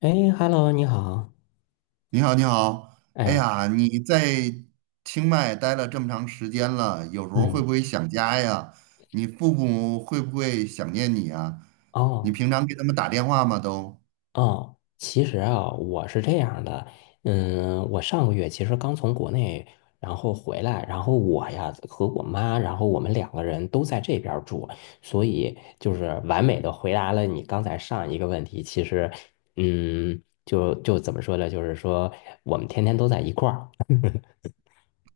哎，Hello，你好。你好，你好。哎哎，呀，你在清迈待了这么长时间了，有时候会嗯，不会想家呀？你父母会不会想念你啊？你哦，平常给他们打电话吗？都？哦，其实啊，我是这样的，我上个月其实刚从国内，然后回来，然后我呀和我妈，然后我们两个人都在这边儿住，所以就是完美的回答了你刚才上一个问题。其实，就怎么说呢？就是说我们天天都在一块儿。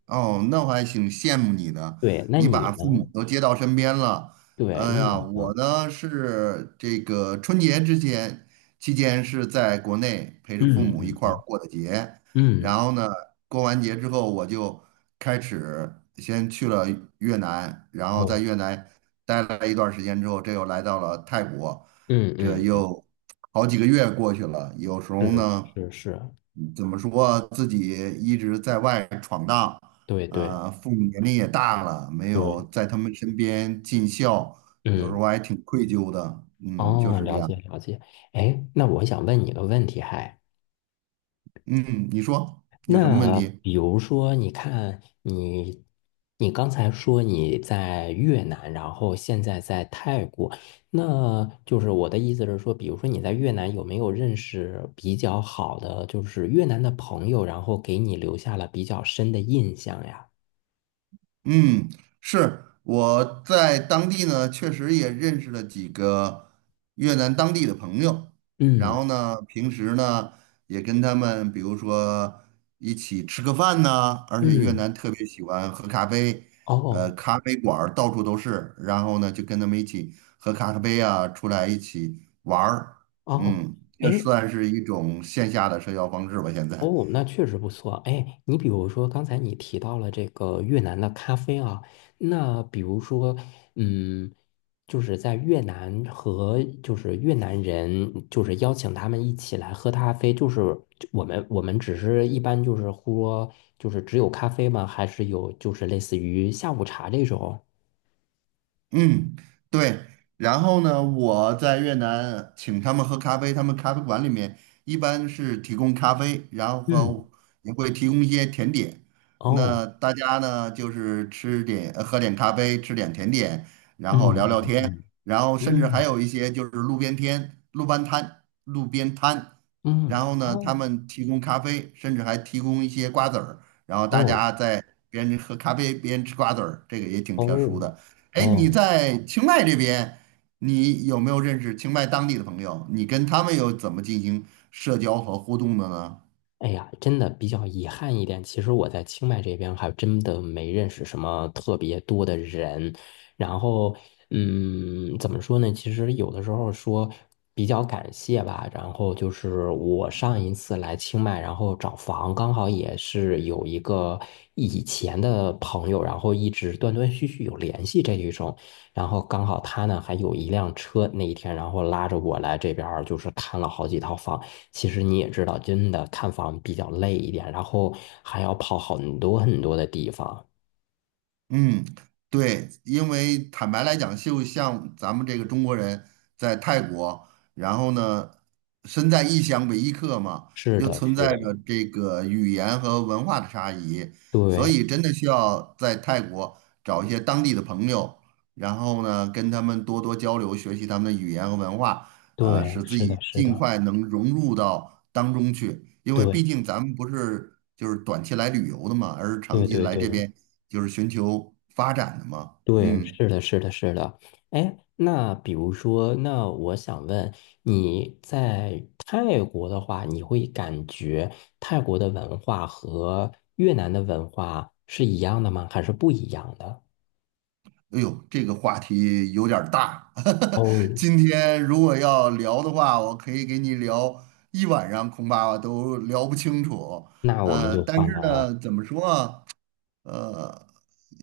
哦，那我还挺羡慕你的，对，那你你把呢？父母都接到身边了。对，哎那你呀，我呢？呢是这个春节之前期间是在国内陪着父母一嗯块儿过的节，嗯然嗯，后呢，过完节之后我就开始先去了越南，然后在哦，越南待了一段时间之后，这又来到了泰国，嗯这嗯嗯，又好几个月过去了，有时候是呢，是是，怎么说自己一直在外闯荡。对对啊，父母年龄也大了，没有对，在他们身边尽孝，有时候嗯，还挺愧疚的。嗯，就哦，是这了样。解了解。哎，那我想问你个问题，嗯，你说有什么问那题？比如说，你看你，你刚才说你在越南，然后现在在泰国，那就是我的意思是说，比如说你在越南有没有认识比较好的，就是越南的朋友，然后给你留下了比较深的印象呀？嗯，是我在当地呢，确实也认识了几个越南当地的朋友，然嗯后呢，平时呢也跟他们，比如说一起吃个饭呐，而且越嗯，南特别喜欢喝咖啡。哦咖啡馆儿到处都是，然后呢就跟他们一起喝咖啡啊，出来一起玩儿。哦。嗯，这哎，算是一种线下的社交方式吧，现在。哦，那确实不错。哎，你比如说刚才你提到了这个越南的咖啡啊，那比如说，嗯，就是在越南和就是越南人，就是邀请他们一起来喝咖啡，就是我们只是一般就是喝，就是只有咖啡吗？还是有就是类似于下午茶这种？嗯，对。然后呢，我在越南请他们喝咖啡，他们咖啡馆里面一般是提供咖啡，然后嗯，和也会提供一些甜点。哦，那大家呢，就是吃点，喝点咖啡，吃点甜点，然后嗯聊聊天，嗯然后甚至还嗯有一些就是路边天、路边摊、路边摊。嗯然嗯，后啊，呢，他们提供咖啡，甚至还提供一些瓜子儿，然后大哦家在边喝咖啡边吃瓜子儿，这个也挺特殊哦的。哎，你哦。在清迈这边，你有没有认识清迈当地的朋友？你跟他们又怎么进行社交和互动的呢？哎呀，真的比较遗憾一点。其实我在清迈这边还真的没认识什么特别多的人。然后，怎么说呢？其实有的时候说比较感谢吧。然后就是我上一次来清迈，然后找房，刚好也是有一个以前的朋友，然后一直断断续续有联系这一种。然后刚好他呢还有一辆车，那一天然后拉着我来这边儿，就是看了好几套房。其实你也知道，真的看房比较累一点，然后还要跑很多很多的地方。嗯，对，因为坦白来讲，就像咱们这个中国人在泰国，然后呢，身在异乡为异客嘛，是又的，存是的，在着这个语言和文化的差异，所对以真的需要在泰国找一些当地的朋友，然后呢，跟他们多多交流，学习他们的语言和文化，对，使自是的，己是尽的，快能融入到当中去，因为对毕竟咱们不是就是短期来旅游的嘛，而是长对期对来对这边。就是寻求发展的嘛。对，嗯，是的，是的，是的。哎，那比如说，那我想问你在泰国的话，你会感觉泰国的文化和越南的文化是一样的吗？还是不一样的？哎呦，这个话题有点儿大。哦，今天如果要聊的话，我可以给你聊一晚上，恐怕都聊不清楚。那我们就但换是成了。呢，怎么说啊？呃，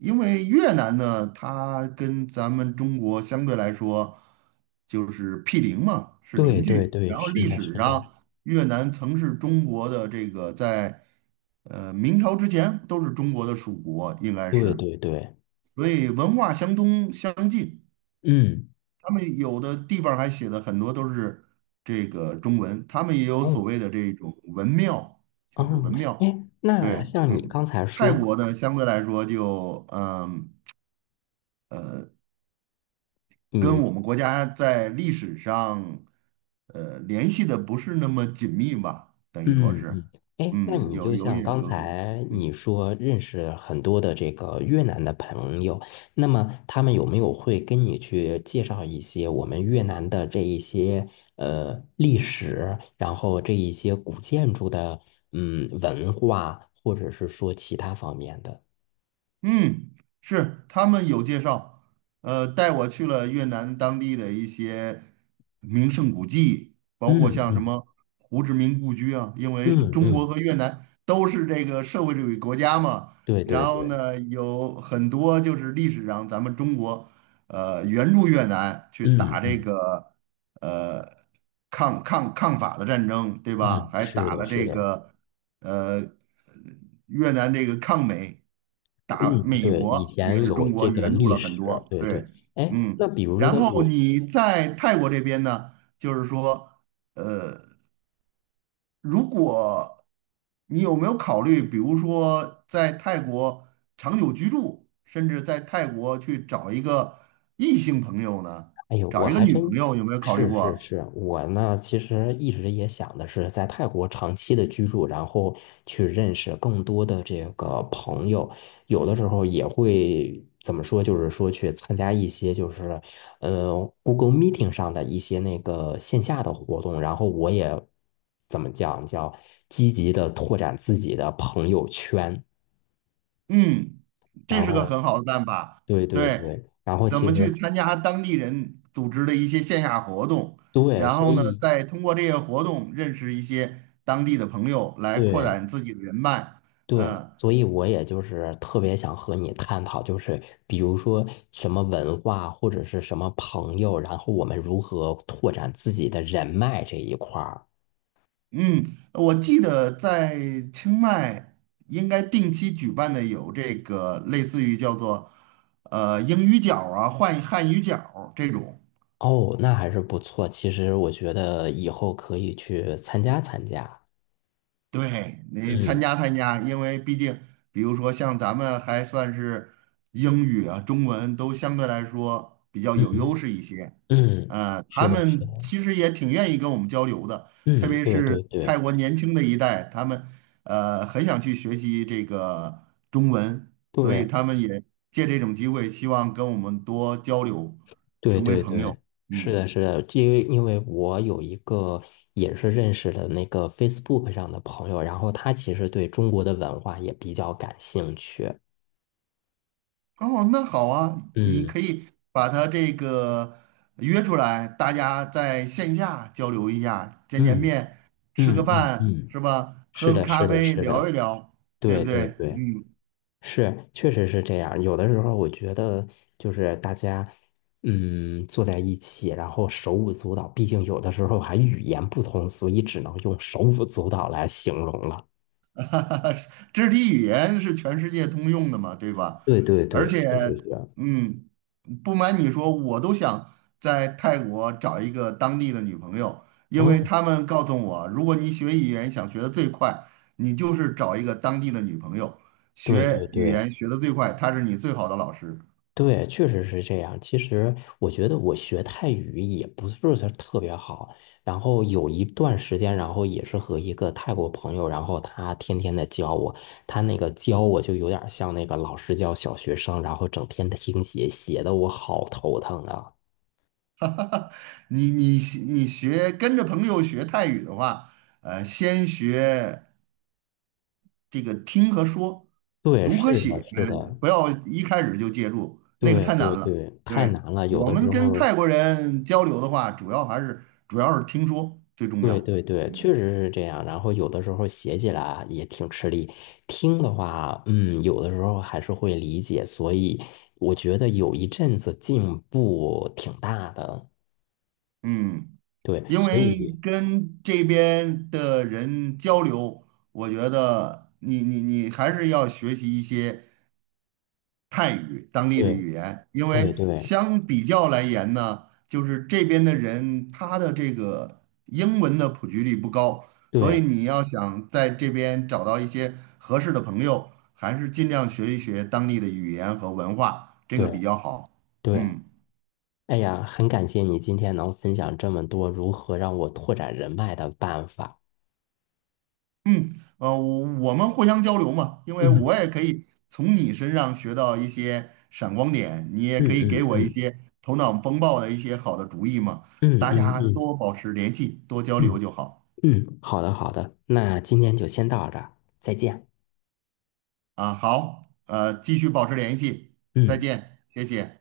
因为越南呢，它跟咱们中国相对来说就是毗邻嘛，是对邻对居。对，然后是历的，是史的。上，越南曾是中国的这个在明朝之前都是中国的属国，应该对是，对对，所以文化相通相近。嗯他们有的地方还写的很多都是这个中文，他们也有嗯所谓的这种文庙，就是嗯，文庙。哎，对，那像你嗯，刚才泰说，国呢相对来说就嗯跟我们国家在历史上联系的不是那么紧密吧，等于说嗯是，嗯，哎，那嗯，你有就有一像点刚隔阂。才嗯。你说认识很多的这个越南的朋友，那么他们有没有会跟你去介绍一些我们越南的这一些历史，然后这一些古建筑的文化，或者是说其他方面的？嗯，是他们有介绍，带我去了越南当地的一些名胜古迹，包括嗯像什嗯么胡志明故居啊，因为嗯中嗯，国和越南都是这个社会主义国家嘛，对对然后对，呢，有很多就是历史上咱们中国，援助越南去嗯打这嗯个呃抗法的战争，对吧？嗯，还是打的，了是这的。个呃，越南这个抗美打嗯，美对，国以也前是中有国这个援助历了很史，多，对对。对，哎，嗯，那比如说然的后我，你在泰国这边呢，就是说，如果你有没有考虑，比如说在泰国长久居住，甚至在泰国去找一个异性朋友呢，哎呦，找我一个还女朋真友，有没有考虑是是过？是，我呢其实一直也想的是在泰国长期的居住，然后去认识更多的这个朋友，有的时候也会怎么说，就是说去参加一些就是呃 Google Meeting 上的一些那个线下的活动，然后我也怎么讲叫积极的拓展自己的朋友圈。嗯，这然是个后很好的办法。对对对，对，然后怎其么实去参加当地人组织的一些线下活动，对，然所后呢，以再通过这些活动认识一些当地的朋友，来扩对展自己的人脉。对，嗯所以我也就是特别想和你探讨，就是比如说什么文化或者是什么朋友，然后我们如何拓展自己的人脉这一块儿。嗯，我记得在清迈应该定期举办的有这个类似于叫做英语角儿啊、汉语角儿这种。哦，那还是不错。其实我觉得以后可以去参加参加。对，你参嗯加参加，因为毕竟，比如说像咱们还算是英语啊、中文都相对来说比较有嗯优势一些，嗯，他是的，是们的。其实也挺愿意跟我们交流的，特嗯，别对对是对泰国年轻的一代，他们很想去学习这个中文，所以对。他们也借这种机会，希望跟我们多交流，对成为对朋对，友。是嗯。的，是的，因为我有一个也是认识的那个 Facebook 上的朋友，然后他其实对中国的文化也比较感兴趣。哦，那好啊，你嗯可以把他这个约出来，大家在线下交流一下，见见嗯面，吃个嗯嗯饭嗯，是吧？是喝个的，咖是的，啡，是的，聊一聊，对不对对？对对，嗯。是，确实是这样。有的时候我觉得就是大家坐在一起，然后手舞足蹈，毕竟有的时候还语言不通，所以只能用手舞足蹈来形容了。肢体语言是全世界通用的嘛，对吧？对对而对，且，确实是。嗯，不瞒你说，我都想在泰国找一个当地的女朋友，因为嗯他们告诉我，如果你学语言想学的最快，你就是找一个当地的女朋友，对对学语对言学的最快，她是你最好的老师。对，确实是这样。其实我觉得我学泰语也不是说特别好，然后有一段时间，然后也是和一个泰国朋友，然后他天天的教我，他那个教我就有点像那个老师教小学生，然后整天听写，写的我好头疼啊。你你你学跟着朋友学泰语的话，先学。这个听和说，对，读和是的，写，是的，不要一开始就介入，那个对太对难了。对，太对，难了。有我的们时跟候，泰国人交流的话，主要是听说最重要。对对对，确嗯实是这样。然后有的时候写起来也挺吃力，听的话，有的时候还是会理解。所以我觉得有一阵子进步挺大的。嗯，对，因所为以跟这边的人交流，我觉得你还是要学习一些。泰语当地的对语言，因为对对相比较来言呢，就是这边的人他的这个英文的普及率不高，所以对你要想在这边找到一些合适的朋友，还是尽量学一学当地的语言和文化，这个对比较好。对，嗯。哎呀，很感谢你今天能分享这么多如何让我拓展人脉的办法。嗯，我们互相交流嘛，因为嗯我也可以从你身上学到一些闪光点，你也可嗯以给嗯我一嗯些头脑风暴的一些好的主意嘛。嗯大嗯家嗯多保持联系，多交嗯流就好嗯，好的好的，那今天就先到这儿，再见。啊。好，继续保持联系，再嗯。见，谢谢。